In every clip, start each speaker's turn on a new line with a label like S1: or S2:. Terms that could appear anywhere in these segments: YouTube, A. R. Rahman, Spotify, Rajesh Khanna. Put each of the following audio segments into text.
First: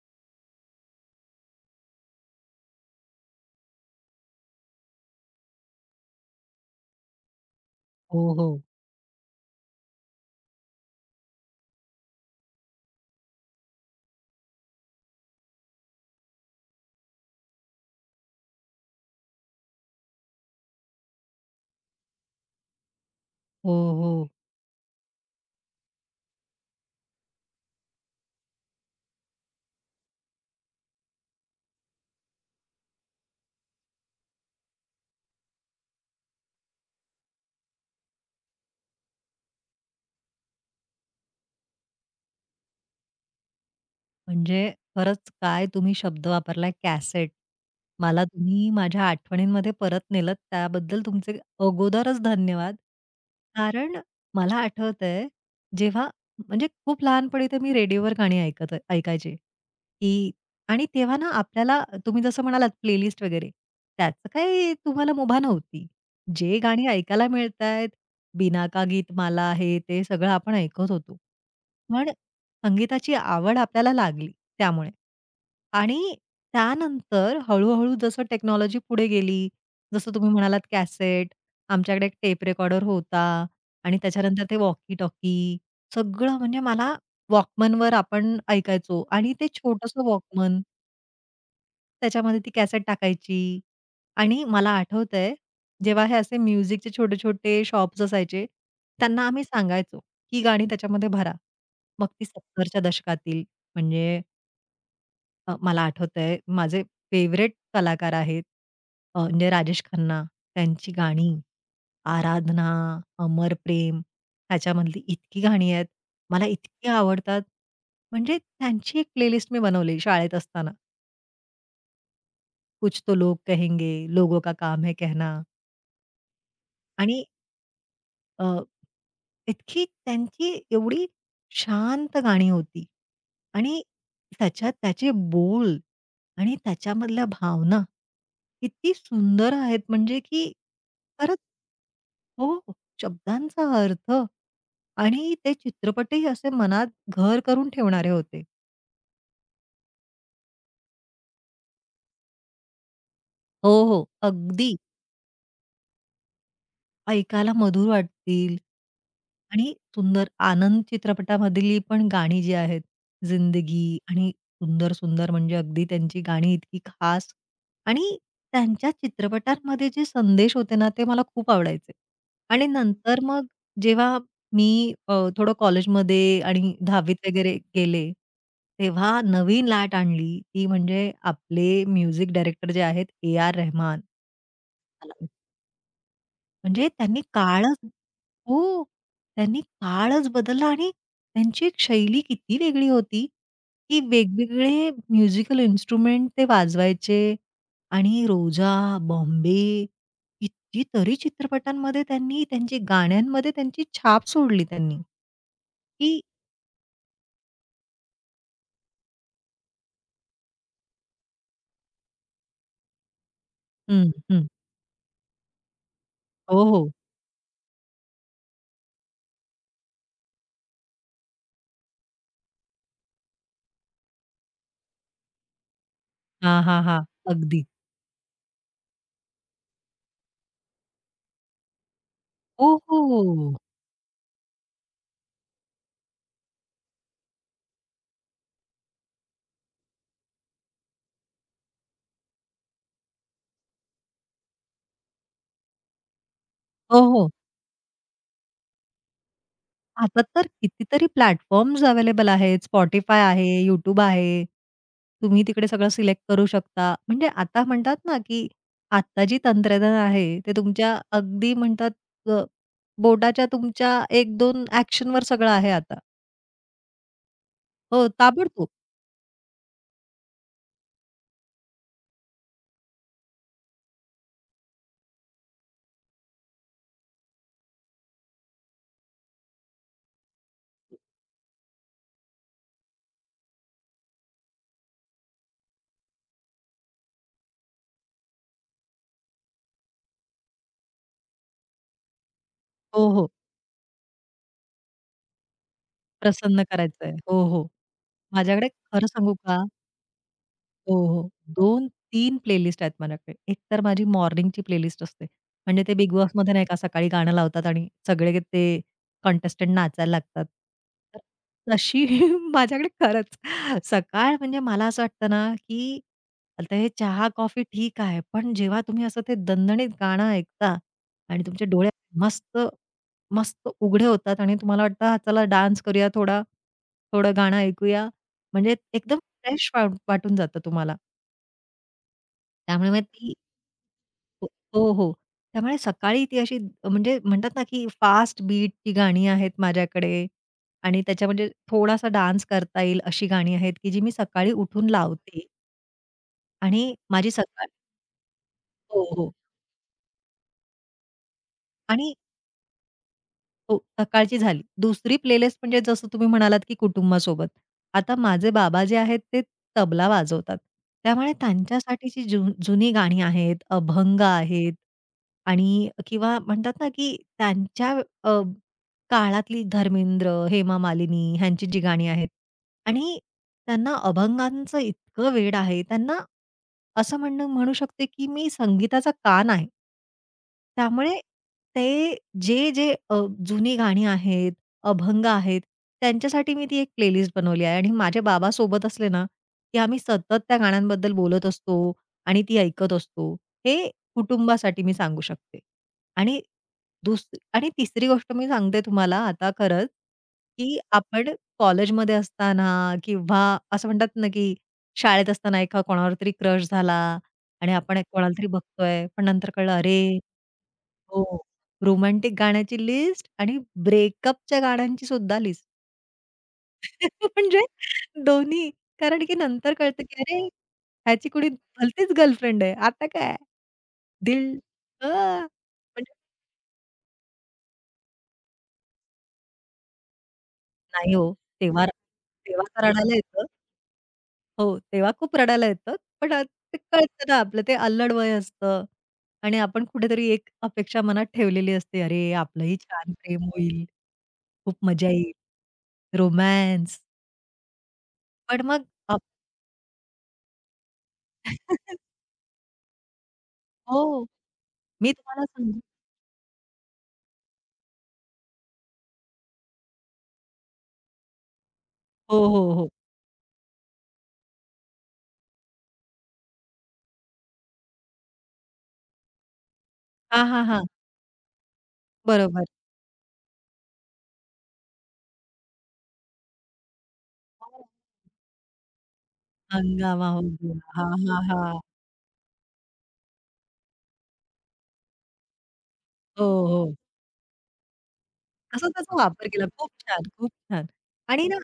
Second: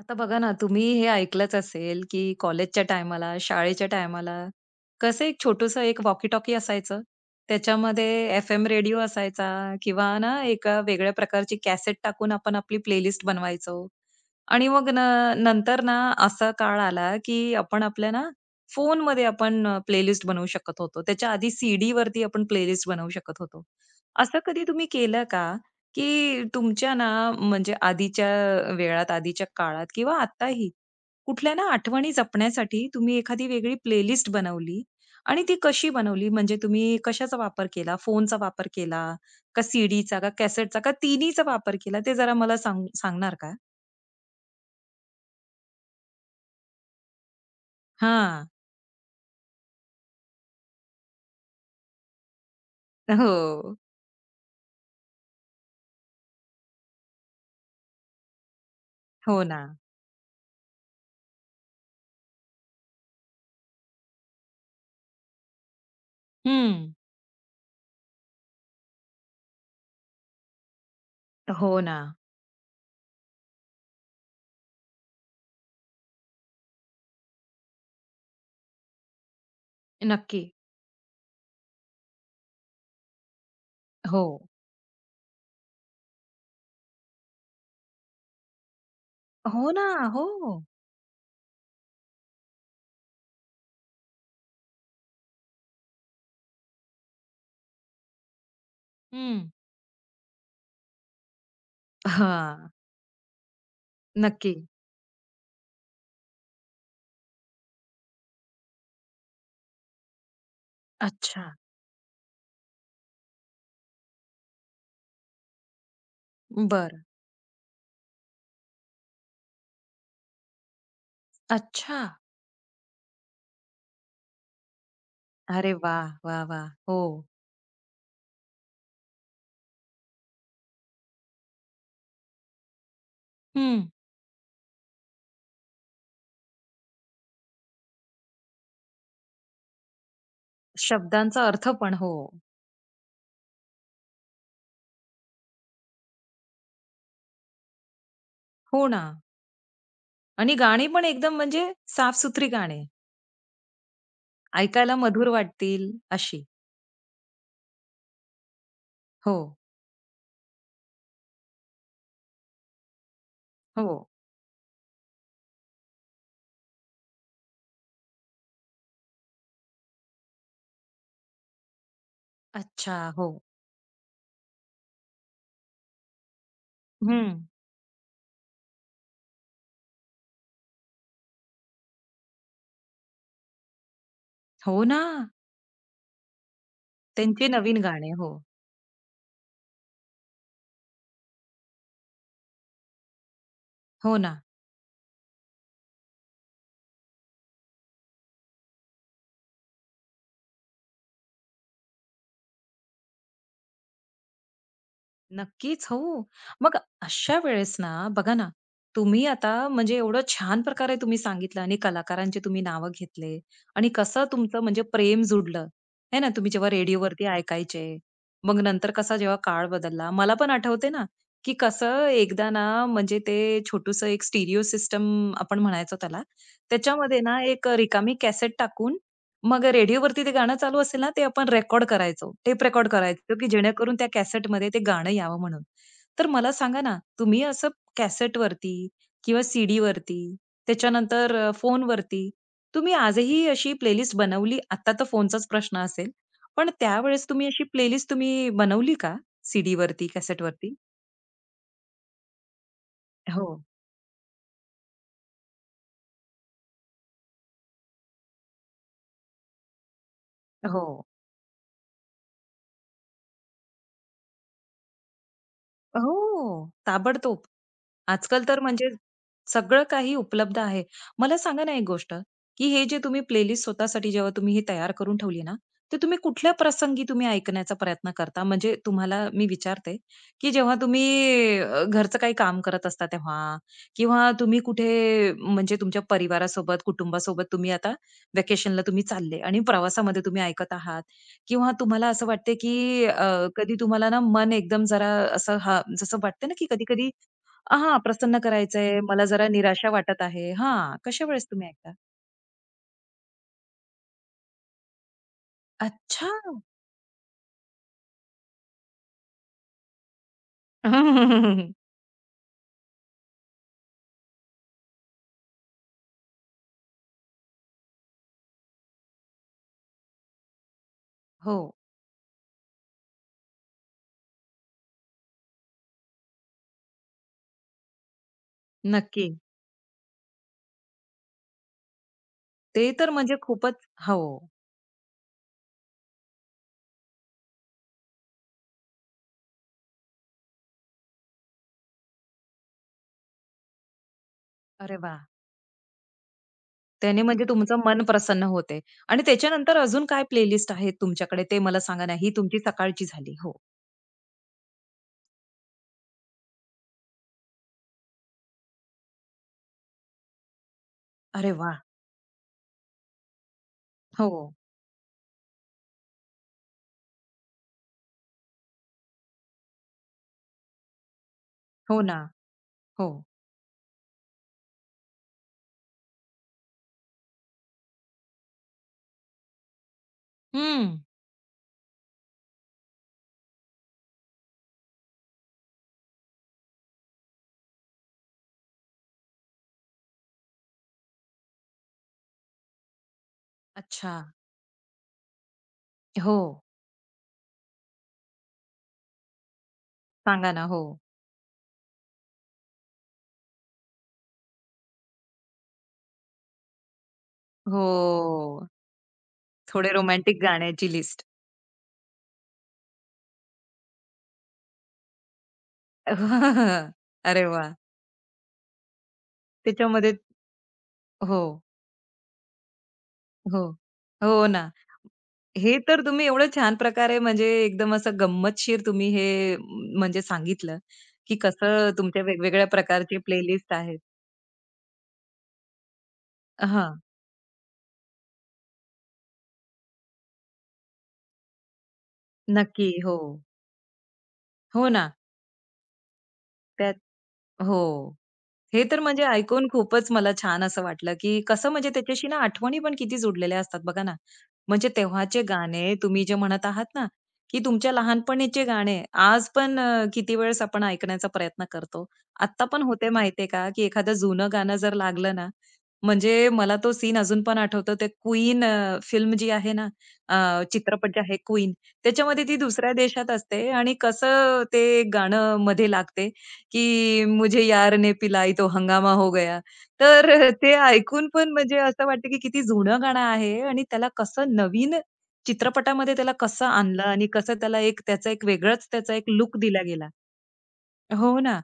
S1: आता बघा ना, तुम्ही हे ऐकलंच असेल, की कॉलेजच्या टायमाला, शाळेच्या टायमाला कसं एक छोटंसं एक वॉकी-टॉकी असायचं. त्याच्यामध्ये
S2: हो, हो.
S1: एफ-एम रेडिओ असायचा किंवा ना एका वेगळ्या प्रकारची कॅसेट टाकून आपण आपली प्लेलिस्ट बनवायचो. आणि मग न नंतर ना असा काळ आला, की आपण आपल्या ना फोनमध्ये आपण प्लेलिस्ट बनवू शकत होतो. त्याच्या आधी सीडीवरती आपण प्लेलिस्ट बनवू शकत होतो.
S2: हो, हो.
S1: असं कधी तुम्ही केलं का? की तुमच्या ना म्हणजे आधीच्या वेळात, आधीच्या काळात किंवा आत्ताही कुठल्या ना आठवणी जपण्यासाठी तुम्ही एखादी वेगळी प्लेलिस्ट बनवली आणि ती कशी बनवली? म्हणजे तुम्ही कशाचा वापर केला? फोनचा वापर केला? का सीडीचा? का कॅसेटचा? का तिन्हीचा वापर केला? ते जरा मला सांगणार का?
S2: म्हणजे खरंच काय तुम्ही शब्द वापरलाय कॅसेट. मला
S1: हां.
S2: तुम्ही माझ्या आठवणींमध्ये परत नेलत त्याबद्दल तुमचे अगोदरच धन्यवाद.
S1: हो.
S2: कारण मला आठवतंय जेव्हा म्हणजे खूप लहानपणी तर मी रेडिओवर गाणी ऐकायचे,
S1: हो ना.
S2: की आणि तेव्हा ना आपल्याला तुम्ही जसं म्हणालात प्लेलिस्ट वगैरे त्याचं काही तुम्हाला मुभा नव्हती. जे गाणी
S1: हं.
S2: ऐकायला मिळतायत, बिनाका गीतमाला हे ते सगळं आपण ऐकत होतो.
S1: हो ना.
S2: पण संगीताची आवड आपल्याला लागली त्यामुळे. आणि त्यानंतर हळू-हळू जसं टेक्नॉलॉजी पुढे गेली, जसं तुम्ही
S1: नक्की.
S2: म्हणालात कॅसेट, आमच्याकडे एक टेप रेकॉर्डर होता आणि
S1: हो.
S2: त्याच्यानंतर ते वॉकी-टॉकी सगळं म्हणजे मला वॉकमनवर आपण ऐकायचो आणि ते
S1: हो ना.
S2: छोटंसं
S1: हो.
S2: वॉकमन त्याच्यामध्ये ती कॅसेट टाकायची आणि मला आठवतंय, जेव्हा हे असे म्युझिकचे छोटे-छोटे शॉप्स असायचे, त्यांना आम्ही
S1: हं.
S2: सांगायचो, की गाणी त्याच्यामध्ये भरा." मग ती
S1: हां.
S2: 70च्या दशकातील म्हणजे
S1: नक्की.
S2: मला आठवतंय माझे फेव्हरेट कलाकार आहेत म्हणजे राजेश खन्ना, त्यांची गाणी,
S1: अच्छा.
S2: "आराधना", "अमर प्रेम" ह्याच्यामधली इतकी गाणी आहेत, मला इतकी
S1: बरं.
S2: आवडतात. म्हणजे त्यांची एक प्लेलिस्ट मी बनवली शाळेत असताना.
S1: अच्छा.
S2: कुछ तो लोग कहेंगे, लोगों का काम है कहना.
S1: अरे वा, वा, वा, हो.
S2: आणि अ, इतकी त्यांची एवढी शांत गाणी होती आणि
S1: हं.
S2: त्याच्यात त्याचे बोल आणि त्याच्यामधल्या भावना किती सुंदर आहेत म्हणजे की खरंच
S1: शब्दांचा अर्थ पण हो.
S2: हो, शब्दांचा अर्थ आणि ते चित्रपटही असे मनात घर करून ठेवणारे होते.
S1: हो ना. आणि गाणी पण एकदम म्हणजे साफसुथरी गाणी.
S2: हो, हो. अगदी.
S1: ऐकायला मधुर वाटतील अशी.
S2: ऐकायला मधुर वाटतील
S1: हो,
S2: आणि सुंदर आनंद चित्रपटामधली पण गाणी जी आहेत, जिंदगी
S1: हो.
S2: आणि सुंदर, सुंदर म्हणजे अगदी त्यांची गाणी इतकी खास आणि त्यांच्या चित्रपटांमध्ये जे संदेश होते ना, ते मला खूप आवडायचे. आणि
S1: अच्छा,
S2: नंतर
S1: हो.
S2: मग जेव्हा मी थोडं कॉलेजमध्ये आणि 10वीत
S1: हं.
S2: वगैरे गेले, तेव्हा नवीन लाट आणली, ती म्हणजे आपले म्युझिक डायरेक्टर जे आहेत ए. आर. रेहमान.
S1: हो ना.
S2: म्हणजे त्यांनी
S1: त्यांची नवीन
S2: काळच
S1: गाणी. हो.
S2: हो, त्यांनी काळच बदलला आणि त्यांची एक शैली किती वेगळी होती, की
S1: हो ना.
S2: वेगवेगळे म्युझिकल इन्स्ट्रुमेंट ते वाजवायचे आणि रोजा, बॉम्बे कितीतरी चित्रपटांमध्ये त्यांनी त्यांची गाण्यांमध्ये त्यांची छाप सोडली त्यांनी,
S1: नक्कीच, हो.
S2: की
S1: मग अशा वेळेस ना, बघा ना, तुम्ही आता म्हणजे एवढं छान प्रकारे तुम्ही सांगितलं आणि कलाकारांचे तुम्ही नावं घेतले आणि
S2: हं,
S1: कसं
S2: हं.
S1: तुमचं म्हणजे प्रेम जुडलं, है ना, तुम्ही
S2: हो,
S1: जेव्हा
S2: हो.
S1: रेडिओवरती ऐकायचे. मग नंतर कसा जेव्हा काळ बदलला. मला पण आठवते ना, की कसं एकदा ना, म्हणजे ते छोटूसं एक स्टिरिओ सिस्टम आपण म्हणायचो त्याला.
S2: हां, हां, हां.
S1: त्याच्यामध्ये ना,
S2: अगदी.
S1: एक रिकामी कॅसेट टाकून मग रेडिओवरती ते गाणं चालू असेल ना, ते आपण रेकॉर्ड करायचो. टेप
S2: हो,
S1: रेकॉर्ड करायचो, की
S2: हो.
S1: जेणेकरून त्या कॅसेटमध्ये ते गाणं यावं म्हणून. तर मला सांगा ना, तुम्ही असं कॅसेटवरती किंवा सीडीवरती, त्याच्यानंतर फोनवरती तुम्ही आजही अशी प्लेलिस्ट बनवली? आता तर फोनचाच प्रश्न असेल, पण
S2: हो, हो. हो.
S1: त्यावेळेस तुम्ही अशी प्लेलिस्ट तुम्ही बनवली का सीडीवरती,
S2: आता तर
S1: कॅसेटवरती?
S2: कितीतरी प्लॅटफॉर्म्स अवेलेबल आहेत. Spotify आहे,
S1: हो,
S2: YouTube आहे. तुम्ही तिकडे सगळं सिलेक्ट करू शकता. म्हणजे आता म्हणतात ना, की आता जी तंत्रज्ञान आहे, ते
S1: हो.
S2: तुमच्या अगदी म्हणतात अ, बोटाच्या तुमच्या एक 2 ॲक्शनवर सगळं आहे आता.
S1: हो, ताबडतोब.
S2: हो,
S1: आजकाल तर
S2: ताबडतोब.
S1: म्हणजे सगळं काही उपलब्ध आहे. मला सांगा ना एक गोष्ट, की हे जे तुम्ही प्लेलिस्ट स्वतःसाठी जेव्हा तुम्ही ही तयार करून ठेवली ना, ते तुम्ही कुठल्या प्रसंगी तुम्ही ऐकण्याचा प्रयत्न करता? म्हणजे तुम्हाला मी विचारते, की जेव्हा तुम्ही घरचं काही काम करत असता तेव्हा किंवा तुम्ही कुठे म्हणजे तुमच्या परिवारासोबत, कुटुंबासोबत तुम्ही आता व्हॅकेशनला तुम्ही चालले आणि प्रवासामध्ये तुम्ही ऐकत आहात किंवा तुम्हाला असं वाटते, की
S2: हो, हो.
S1: कधी तुम्हाला ना मन एकदम जरा असं हां, जसं वाटतं ना,
S2: प्रसन्न
S1: की
S2: करायचंय.
S1: कधी-कधी
S2: हो, हो.
S1: हां, प्रसन्न
S2: माझ्याकडे
S1: करायचंय,
S2: खरं
S1: मला
S2: सांगू
S1: जरा
S2: का
S1: निराशा वाटत आहे.
S2: हो,
S1: हां, कशा
S2: हो.
S1: वेळेस तुम्ही ऐकता?
S2: 2-3 प्लेलिस्ट आहेत माझ्याकडे. एक तर माझी मॉर्निंगची प्लेलिस्ट असते. म्हणजे ते बिग
S1: अच्छा!
S2: बॉसमध्ये नाही का सकाळी गाणं लावतात आणि सगळे ते कंटेस्टंट नाचायला लागतात. तर तशी माझ्याकडे खरंच सकाळ म्हणजे मला असं वाटतं ना, की आता हे चहा-कॉफी ठीक आहे. पण जेव्हा तुम्ही असं ते दणदणीत गाणं ऐकता आणि
S1: हो,
S2: तुमचे डोळे मस्त, मस्त उघडे होतात आणि तुम्हाला वाटतं, "हा, "चला डान्स करूया थोडा, थोडं गाणं ऐकूया." म्हणजे एकदम
S1: नक्की.
S2: फ्रेश वाटून जातं तुम्हाला. त्यामुळे
S1: ते
S2: मग
S1: तर
S2: ती
S1: म्हणजे खूपच हो.
S2: हो, हो. हो. त्यामुळे सकाळी ती अशी म्हणजे म्हणतात ना, की फास्ट बीटची गाणी आहेत माझ्याकडे आणि त्याच्या म्हणजे थोडासा डान्स करता येईल अशी गाणी आहेत, की जी मी सकाळी उठून
S1: अरे वा,
S2: लावते आणि
S1: त्याने
S2: माझी
S1: म्हणजे
S2: सकाळ
S1: तुमचं मन प्रसन्न होते
S2: हो,
S1: आणि
S2: हो.
S1: त्याच्यानंतर अजून काय प्लेलिस्ट आहेत तुमच्याकडे ते मला सांगा
S2: आणि
S1: ना? ही तुमची सकाळची झाली. हो.
S2: हो, सकाळची झाली. दुसरी प्लेलिस्ट म्हणजे जसं तुम्ही म्हणालात, की कुटुंबासोबत. आता माझे बाबा जे आहेत ते तबला वाजवतात. त्यामुळे
S1: अरे वाह!
S2: त्यांच्यासाठीची जुनी गाणी आहेत, अभंग
S1: हो,
S2: आहेत आणि किंवा म्हणतात ना, की त्यांच्या अ, काळातली धर्मेंद्र, हेमा मालिनी ह्यांची जी
S1: हो
S2: गाणी
S1: ना.
S2: आहेत
S1: हो.
S2: आणि त्यांना अभंगांचं इतकं वेड आहे. त्यांना असं म्हणणं म्हणू शकते, की मी संगीताचा कान आहे.
S1: हं.
S2: त्यामुळे ते जे जुनी गाणी आहेत, अभंग आहेत, त्यांच्यासाठी मी ती एक प्लेलिस्ट बनवली आहे आणि माझे बाबा सोबत असले ना, की आम्ही सतत त्या गाण्यांबद्दल बोलत असतो आणि ती ऐकत असतो. हे
S1: अच्छा.
S2: कुटुंबासाठी मी सांगू शकते.
S1: हो,
S2: आणि दुस आणि तिसरी गोष्ट मी सांगते तुम्हाला आता खरंच,
S1: सांगा ना.
S2: की
S1: हो.
S2: आपण कॉलेजमध्ये असताना किंवा असं म्हणतात ना, की शाळेत असताना एका कोणावर तरी क्रश झाला आणि आपण एक कोणाला तरी
S1: हो,
S2: बघतोय, पण नंतर कळलं,
S1: थोडे
S2: "अरे
S1: रोमॅन्टिक गाण्याची लिस्ट.
S2: हो. रोमॅन्टिक गाण्याची लिस्ट आणि ब्रेकअपच्या गाण्यांची सुद्धा लिस्ट.
S1: अरे
S2: म्हणजे
S1: वाह!
S2: दोन्ही. कारण की नंतर कळतं
S1: त्याच्यामध्ये
S2: की अरे, ह्याची
S1: हो.
S2: कुणी भलतीच गर्लफ्रेंड आहे. आता काय?
S1: हो. हो
S2: दिल
S1: ना.
S2: हां.
S1: हे तर तुम्ही एवढं छान प्रकारे म्हणजे एकदम असं गंमतशीर तुम्ही हे म्हणजे सांगितलं,
S2: नाही हो.
S1: की
S2: तेव्हा
S1: कसं तुमच्या
S2: तेव्हा
S1: वेगवेगळ्या
S2: तर रडायला
S1: प्रकारचे
S2: येतं.
S1: प्लेलिस्ट आहेत.
S2: हो, तेव्हा खूप रडायला येतं. पण ते
S1: हां.
S2: कळतं ना आपलं ते अल्लड वय असतं आणि आपण कुठेतरी एक अपेक्षा मनात ठेवलेली असते. अरे, आपलंही
S1: नक्की.
S2: छान
S1: हो.
S2: प्रेम होईल. खूप
S1: हो
S2: मजा
S1: ना.
S2: येईल.
S1: त्यात
S2: रोमॅन्स.
S1: हो.
S2: पण
S1: हे
S2: मग
S1: तर
S2: आप
S1: म्हणजे ऐकून खूपच मला छान असं वाटलं, की कसं म्हणजे त्याच्याशी ना आठवणी पण किती जुडलेल्या असतात बघा ना.
S2: हो.
S1: म्हणजे
S2: मी
S1: तेव्हाचे
S2: तुम्हाला सांगू
S1: गाणे तुम्ही जे म्हणत आहात ना, की तुमच्या लहानपणीचे गाणे आज पण किती वेळेस आपण ऐकण्याचा प्रयत्न करतो.
S2: हो,
S1: आत्ता
S2: हो,
S1: पण
S2: हो.
S1: होते माहितीये का, की एखादं जुनं गाणं जर लागलं ना, म्हणजे मला तो सीन अजून पण आठवतो. ते क्वीन फिल्म जी आहे ना,
S2: हां, हां, हां.
S1: चित्रपट जे आहे क्वीन, त्याच्यामध्ये ती
S2: बरोबर.
S1: दुसऱ्या देशात असते आणि कसं ते गाणं मध्ये लागते, की मुझे
S2: हो.
S1: यार ने पिलाई तो हंगामा हो गया.
S2: हंगामा
S1: तर
S2: हो
S1: ते
S2: गया. हां,
S1: ऐकून
S2: हां,
S1: पण म्हणजे
S2: हां.
S1: असं वाटतं की किती जुनं गाणं आहे आणि त्याला कसं नवीन चित्रपटामध्ये त्याला
S2: हो,
S1: कसं
S2: हो.
S1: आणलं आणि कसं त्याला एक त्याचा एक
S2: तसा
S1: वेगळाच त्याचा
S2: त्याचा
S1: एक
S2: वापर
S1: लुक
S2: केला.
S1: दिला
S2: खूप
S1: गेला.
S2: छान, खूप छान.
S1: हो
S2: आणि ना,
S1: ना.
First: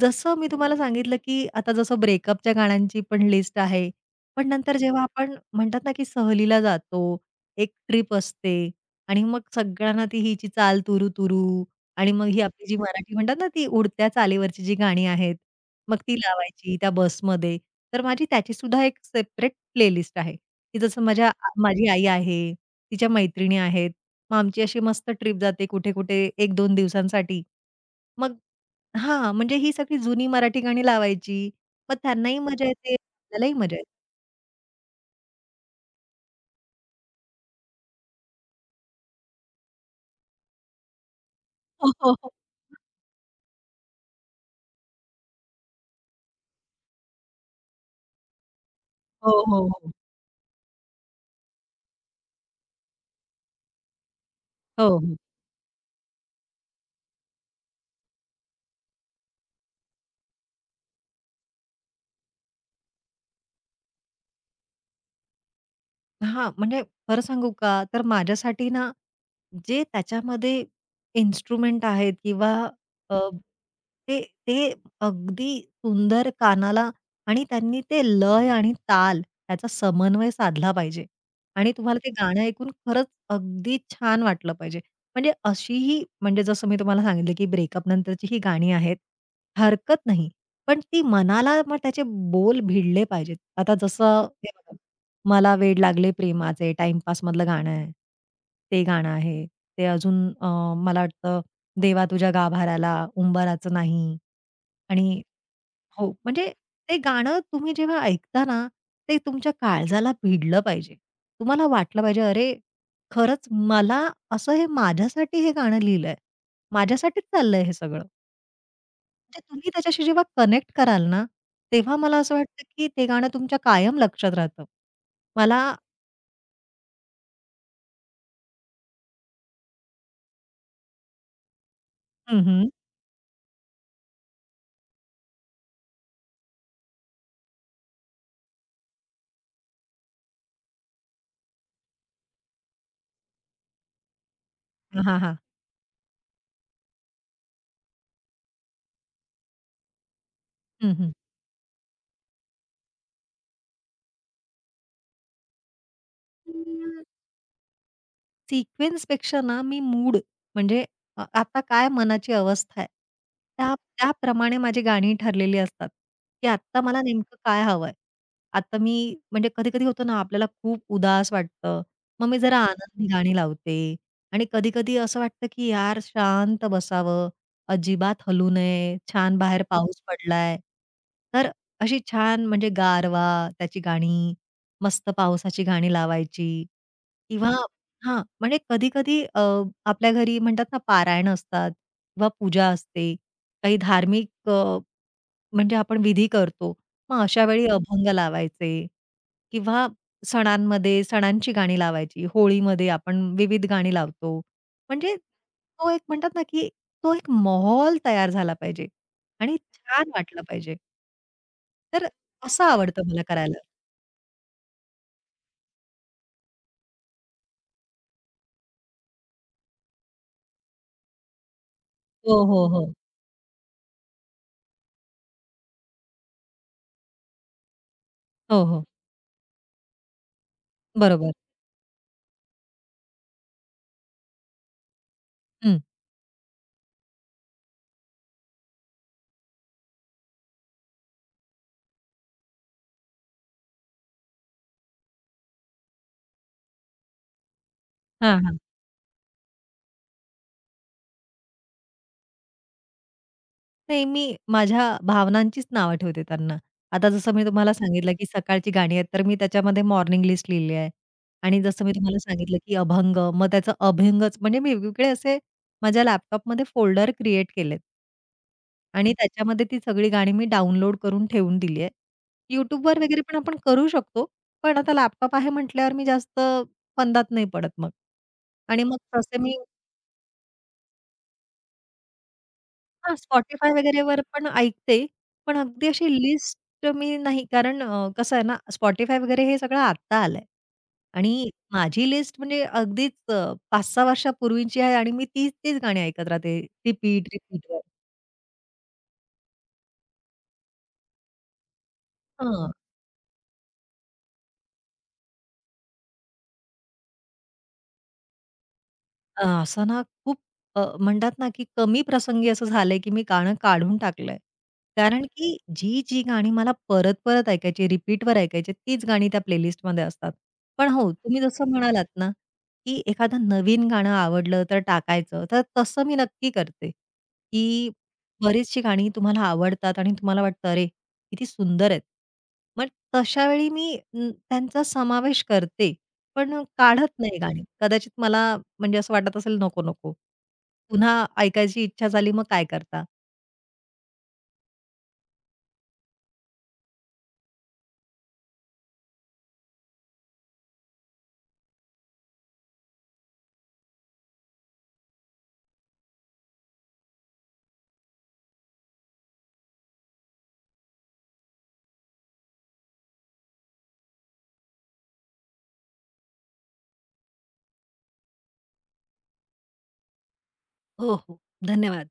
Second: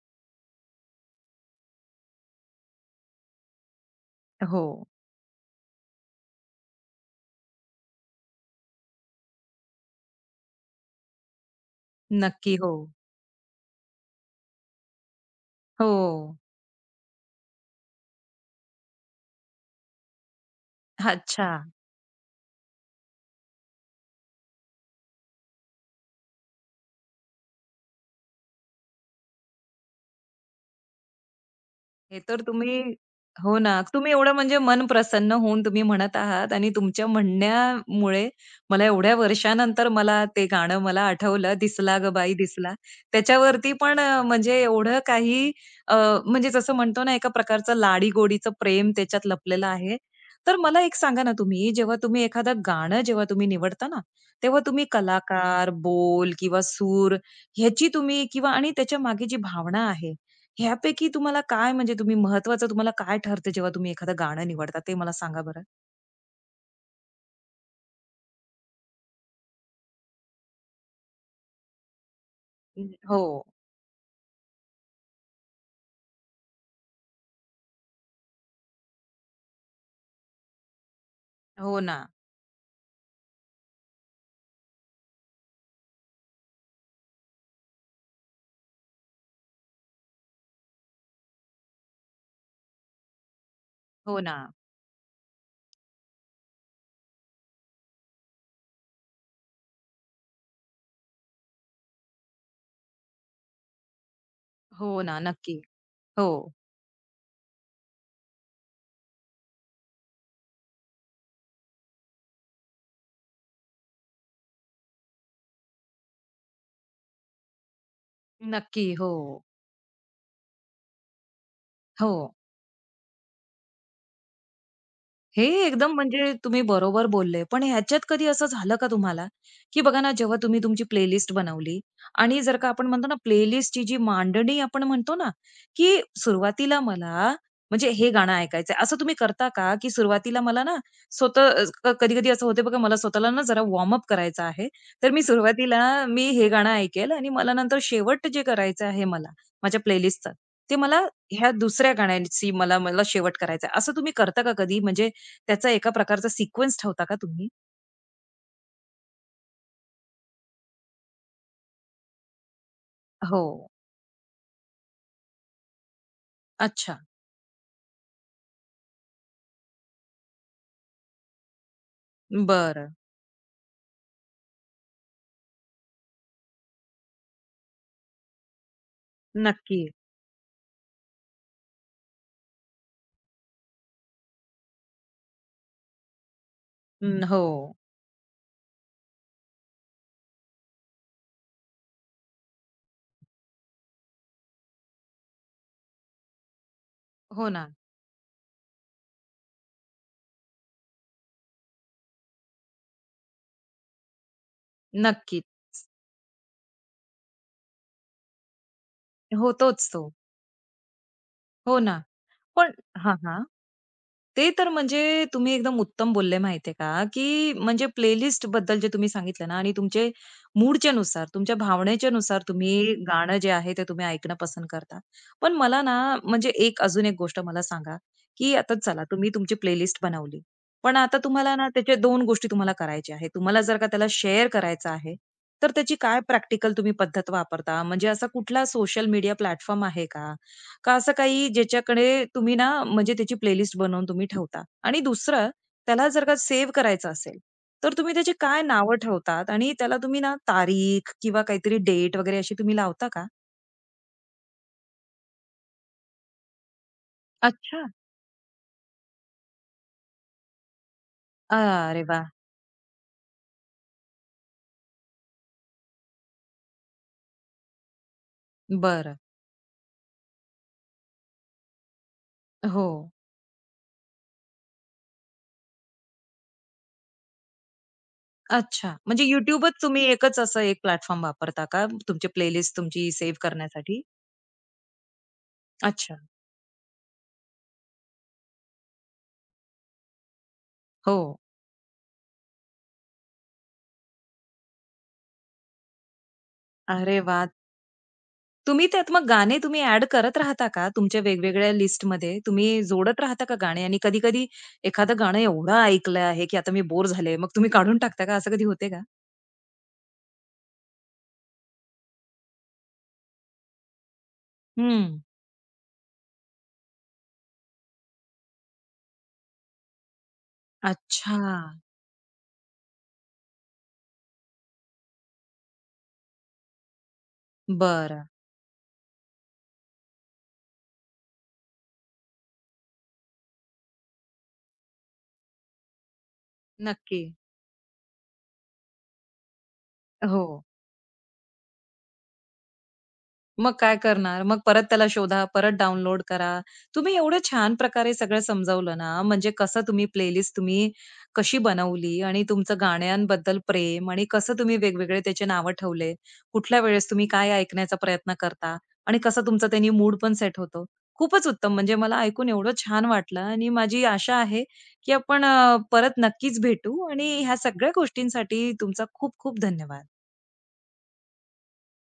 S2: जसं मी तुम्हाला सांगितलं, की आता जसं ब्रेकअपच्या गाण्यांची पण लिस्ट आहे. पण
S1: हो.
S2: नंतर जेव्हा आपण म्हणतात ना, की सहलीला जातो, एक ट्रिप असते आणि मग सगळ्यांना ती हिची चाल तुरू-तुरू आणि मग ही
S1: नक्की.
S2: आपली
S1: हो.
S2: जी मराठी म्हणतात ना, ती उडत्या चालीवरची जी गाणी आहेत, मग
S1: हो.
S2: ती लावायची त्या बसमध्ये. तर माझी त्याची सुद्धा एक सेपरेट प्लेलिस्ट आहे, की जसं माझ्या
S1: अच्छा.
S2: माझी आई आहे, तिच्या मैत्रिणी आहेत. मग आमची अशी मस्त ट्रिप जाते कुठे-कुठे 1-2 दिवसांसाठी. मग हां, म्हणजे ही सगळी जुनी मराठी गाणी लावायची. मग
S1: हे
S2: त्यांनाही
S1: तर
S2: मजा
S1: तुम्ही
S2: येते, आपल्यालाही
S1: हो ना.
S2: मजा येते.
S1: तुम्ही एवढं म्हणजे मन प्रसन्न होऊन तुम्ही म्हणत आहात आणि तुमच्या म्हणण्यामुळे मला एवढ्या वर्षानंतर मला ते गाणं मला आठवलं,
S2: हो,
S1: "दिसला गं
S2: हो, हो.
S1: बाई दिसला." त्याच्यावरती पण म्हणजे एवढं काही अ, म्हणजे जसं म्हणतो ना एका प्रकारचं लाडी-गोडीचं प्रेम त्याच्यात
S2: हो, हो,
S1: लपलेलं
S2: हो.
S1: आहे. तर मला एक सांगा ना तुम्ही, जेव्हा तुम्ही एखादं गाणं जेव्हा तुम्ही निवडता ना, तेव्हा
S2: हो,
S1: तुम्ही
S2: हो.
S1: कलाकार, बोल किंवा सूर ह्याची तुम्ही किंवा आणि त्याच्या मागे जी भावना आहे, ह्यापैकी तुम्हाला काय म्हणजे तुम्ही महत्वाचं तुम्हाला काय ठरतं जेव्हा तुम्ही एखादं गाणं निवडता ते मला सांगा बरं?
S2: हां, म्हणजे खरं सांगू का? तर माझ्यासाठी ना, जे त्याच्यामध्ये इन्स्ट्रुमेंट आहेत किंवा
S1: हं.
S2: अ,
S1: हो.
S2: ते ते अगदी सुंदर कानाला आणि त्यांनी ते लय आणि ताल याचा समन्वय साधला पाहिजे आणि
S1: हो
S2: तुम्हाला
S1: ना.
S2: ते गाणं ऐकून खरंच अगदी छान वाटलं पाहिजे. म्हणजे अशीही म्हणजे जसं मी तुम्हाला सांगितलं, की ब्रेकअप नंतरची ही गाणी आहेत. हरकत नाही, पण ती मनाला मग त्याचे बोल भिडले पाहिजेत. आता
S1: हो
S2: जसं
S1: ना.
S2: हे बघा मला वेड लागले प्रेमाचे, टाईमपासमधलं गाणं आहे. ते गाणं आहे. ते अजून मला वाटतं देवा तुझ्या गाभाराला उंबराचं नाही
S1: हो ना.
S2: आणि
S1: नक्की.
S2: हो,
S1: हो.
S2: म्हणजे ते गाणं तुम्ही जेव्हा ऐकता ना, ते तुमच्या काळजाला भिडलं पाहिजे. तुम्हाला वाटलं पाहिजे, "अरे, खरंच मला असं हे माझ्यासाठी हे गाणं लिहिलंय. माझ्यासाठीच चाललंय हे सगळं."
S1: नक्की. हो.
S2: म्हणजे तुम्ही त्याच्याशी जेव्हा कनेक्ट कराल ना, तेव्हा
S1: हो.
S2: मला असं वाटतं, की ते गाणं तुमच्या कायम लक्षात राहतं.
S1: हे
S2: मला
S1: एकदम म्हणजे तुम्ही बरोबर बोलले. पण ह्याच्यात कधी असं झालं का तुम्हाला, की बघा ना, जेव्हा तुम्ही तुमची प्लेलिस्ट बनवली आणि जर
S2: हं,
S1: का आपण म्हणतो ना, प्लेलिस्टची जी मांडणी आपण म्हणतो ना, की सुरुवातीला मला म्हणजे हे गाणं ऐकायचंय, असं तुम्ही करता का, की सुरुवातीला मला ना स्वतः कधी-कधी असं होतं बघा, मला स्वतःला ना जरा वॉर्म अप करायचं आहे. तर
S2: हां,
S1: मी
S2: हां.
S1: सुरुवातीला मी हे गाणं ऐकेल आणि मला नंतर शेवट जे करायचं आहे मला, माझ्या प्लेलिस्टचं, ते मला
S2: हं,
S1: ह्या दुसऱ्या गाण्याची मला मला शेवट करायचा असं तुम्ही करता का कधी? म्हणजे त्याचा एका प्रकारचा सिक्वेन्स
S2: हं.
S1: ठेवता का तुम्ही?
S2: सिक्वेन्सपेक्षा ना मी मूड म्हणजे आता काय मनाची अवस्था आहे,
S1: हो.
S2: त्या त्याप्रमाणे माझी गाणी ठरलेली असतात, की आत्ता
S1: अच्छा.
S2: मला नेमकं काय हवंय. आता मी म्हणजे कधी-कधी होतं ना आपल्याला खूप उदास वाटतं, मग मी जरा
S1: बरं.
S2: आनंदी गाणी लावते आणि कधी-कधी असं वाटतं, की यार शांत बसावं, अजिबात हलू नये, छान बाहेर
S1: नक्की.
S2: पाऊस पडलाय. तर अशी छान म्हणजे गारवा त्याची गाणी, मस्त पावसाची गाणी लावायची
S1: हं. हो.
S2: किंवा हां, म्हणजे कधी-कधी आपल्या घरी म्हणतात ना पारायण असतात किंवा पूजा असते. काही धार्मिक म्हणजे आपण विधी करतो. मग अशा
S1: हो
S2: वेळी
S1: ना.
S2: हं. अभंग लावायचे किंवा सणांमध्ये सणांची गाणी लावायची. होळीमध्ये आपण विविध गाणी लावतो. म्हणजे
S1: नक्की.
S2: तो एक म्हणतात ना, की तो एक माहोल तयार झाला पाहिजे आणि
S1: होतोच तो.
S2: छान वाटलं पाहिजे.
S1: हो ना.
S2: तर असं
S1: पण
S2: आवडतं
S1: हां,
S2: मला
S1: हां.
S2: करायला.
S1: ते तर म्हणजे तुम्ही एकदम उत्तम बोलले माहितीये का, की म्हणजे प्लेलिस्ट बद्दल जे तुम्ही सांगितलं ना आणि तुमचे मूडच्या नुसार, तुमच्या भावनेच्या
S2: हो,
S1: नुसार
S2: हो,
S1: तुम्ही
S2: हो.
S1: गाणं जे आहे ते तुम्ही ऐकणं पसंत करता. पण मला ना म्हणजे एक अजून एक गोष्ट मला सांगा, की
S2: हो,
S1: आता
S2: हो.
S1: चला तुम्ही तुमची प्लेलिस्ट बनवली. पण आता
S2: बरोबर.
S1: तुम्हाला ना त्याच्या 2 गोष्टी तुम्हाला करायच्या आहेत. तुम्हाला जर का त्याला शेअर करायचं आहे, तर
S2: हं.
S1: त्याची काय प्रॅक्टिकल तुम्ही पद्धत वापरता? म्हणजे असा कुठला सोशल मीडिया प्लॅटफॉर्म आहे का? का असं काही ज्याच्याकडे तुम्ही ना म्हणजे त्याची प्लेलिस्ट बनवून तुम्ही ठेवता? आणि दुसरं त्याला जर का सेव्ह करायचं असेल, तर तुम्ही त्याची
S2: हां, हां.
S1: काय नावं ठेवतात? आणि त्याला तुम्ही ना तारीख किंवा काहीतरी डेट वगैरे अशी तुम्ही लावता का?
S2: नाही, मी माझ्या भावनांचीच नावं ठेवते त्यांना. आता जसं मी तुम्हाला
S1: अच्छा.
S2: सांगितलं, की सकाळची गाणी आहेत, तर मी त्याच्यामध्ये मॉर्निंग लिस्ट लिहिली आहे. आणि जसं मी
S1: अरे
S2: तुम्हाला
S1: वाह!
S2: सांगितलं, की अभंग, मग त्याचं अभंगच म्हणजे मी वेगवेगळे असे माझ्या लॅपटॉपमध्ये फोल्डर क्रिएट केलेत. आणि
S1: बरं.
S2: त्याच्यामध्ये ती सगळी गाणी मी डाउनलोड करून ठेवून दिली आहेत.
S1: हो.
S2: YouTubeवर वगैरे पण आपण करू शकतो. पण आता लॅपटॉप आहे म्हटल्यावर मी जास्त फंदात नाही पडत मग. आणि
S1: अच्छा.
S2: मग
S1: म्हणजे
S2: तसे मी
S1: YouTubeच तुम्ही एकच असं एक प्लॅटफॉर्म वापरता का तुमची प्लेलिस्ट तुमची
S2: हां,
S1: सेव्ह
S2: Spotify
S1: करण्यासाठी?
S2: वगैरेवर पण ऐकते. पण अगदी अशी
S1: अच्छा.
S2: लिस्ट मी नाही कारण कसं आहे ना, Spotify वगैरे हे सगळं आत्ता आलंय
S1: हो.
S2: आणि माझी लिस्ट म्हणजे अगदीच 5-6 वर्षापूर्वीची आहे आणि मी तीच-तीच गाणी ऐकत राहते
S1: अरे
S2: रिपीट,
S1: वाह!
S2: रिपीटवर.
S1: तुम्ही त्यात मग गाणे तुम्ही ॲड करत राहता का? तुमच्या वेगवेगळ्या लिस्टमध्ये
S2: हां.
S1: तुम्ही जोडत राहता का गाणे? आणि कधी-कधी एखादं गाणं एवढं ऐकलं आहे, की आता मी बोर झाले, मग तुम्ही काढून टाकता का? असं कधी होते का?
S2: असं ना खूप म्हणतात ना, की कमी प्रसंगी असं झालंय, की मी गाणं काढून टाकलंय.
S1: हं.
S2: कारण की जी गाणी मला परत-परत ऐकायची, रिपीटवर ऐकायची, तीच गाणी त्या प्लेलिस्टमध्ये असतात. पण हो,
S1: अच्छा.
S2: तुम्ही जसं म्हणालात ना, की एखादं नवीन गाणं आवडलं तर टाकायचं, तर तसं मी नक्की करते, की
S1: बरं.
S2: बरीचशी गाणी तुम्हाला आवडतात आणि तुम्हाला वाटतं, "अरे, किती सुंदर आहेत." मग तशा वेळी मी त्यांचा समावेश करते. पण काढत
S1: नक्की.
S2: नाही गाणी. कदाचित मला म्हणजे असं वाटत असेल नको, नको.
S1: हो.
S2: पुन्हा ऐकायची इच्छा झाली मग काय करता?
S1: मग काय करणार? मग परत त्याला शोधा, परत डाउनलोड करा. तुम्ही एवढं छान प्रकारे सगळं समजावलं ना, म्हणजे कसं तुम्ही प्लेलिस्ट तुम्ही कशी बनवली आणि तुमचं गाण्यांबद्दल प्रेम आणि कसं तुम्ही वेगवेगळे त्याचे नावं ठेवले. कुठल्या वेळेस तुम्ही काय ऐकण्याचा प्रयत्न करता आणि कसं तुमचा त्यांनी मूड पण सेट होतो. खूपच उत्तम. म्हणजे मला ऐकून एवढं छान वाटलं आणि माझी आशा आहे, की आपण परत नक्कीच भेटू आणि ह्या सगळ्या गोष्टींसाठी तुमचा खूप खूप धन्यवाद.
S2: हो, हो. धन्यवाद.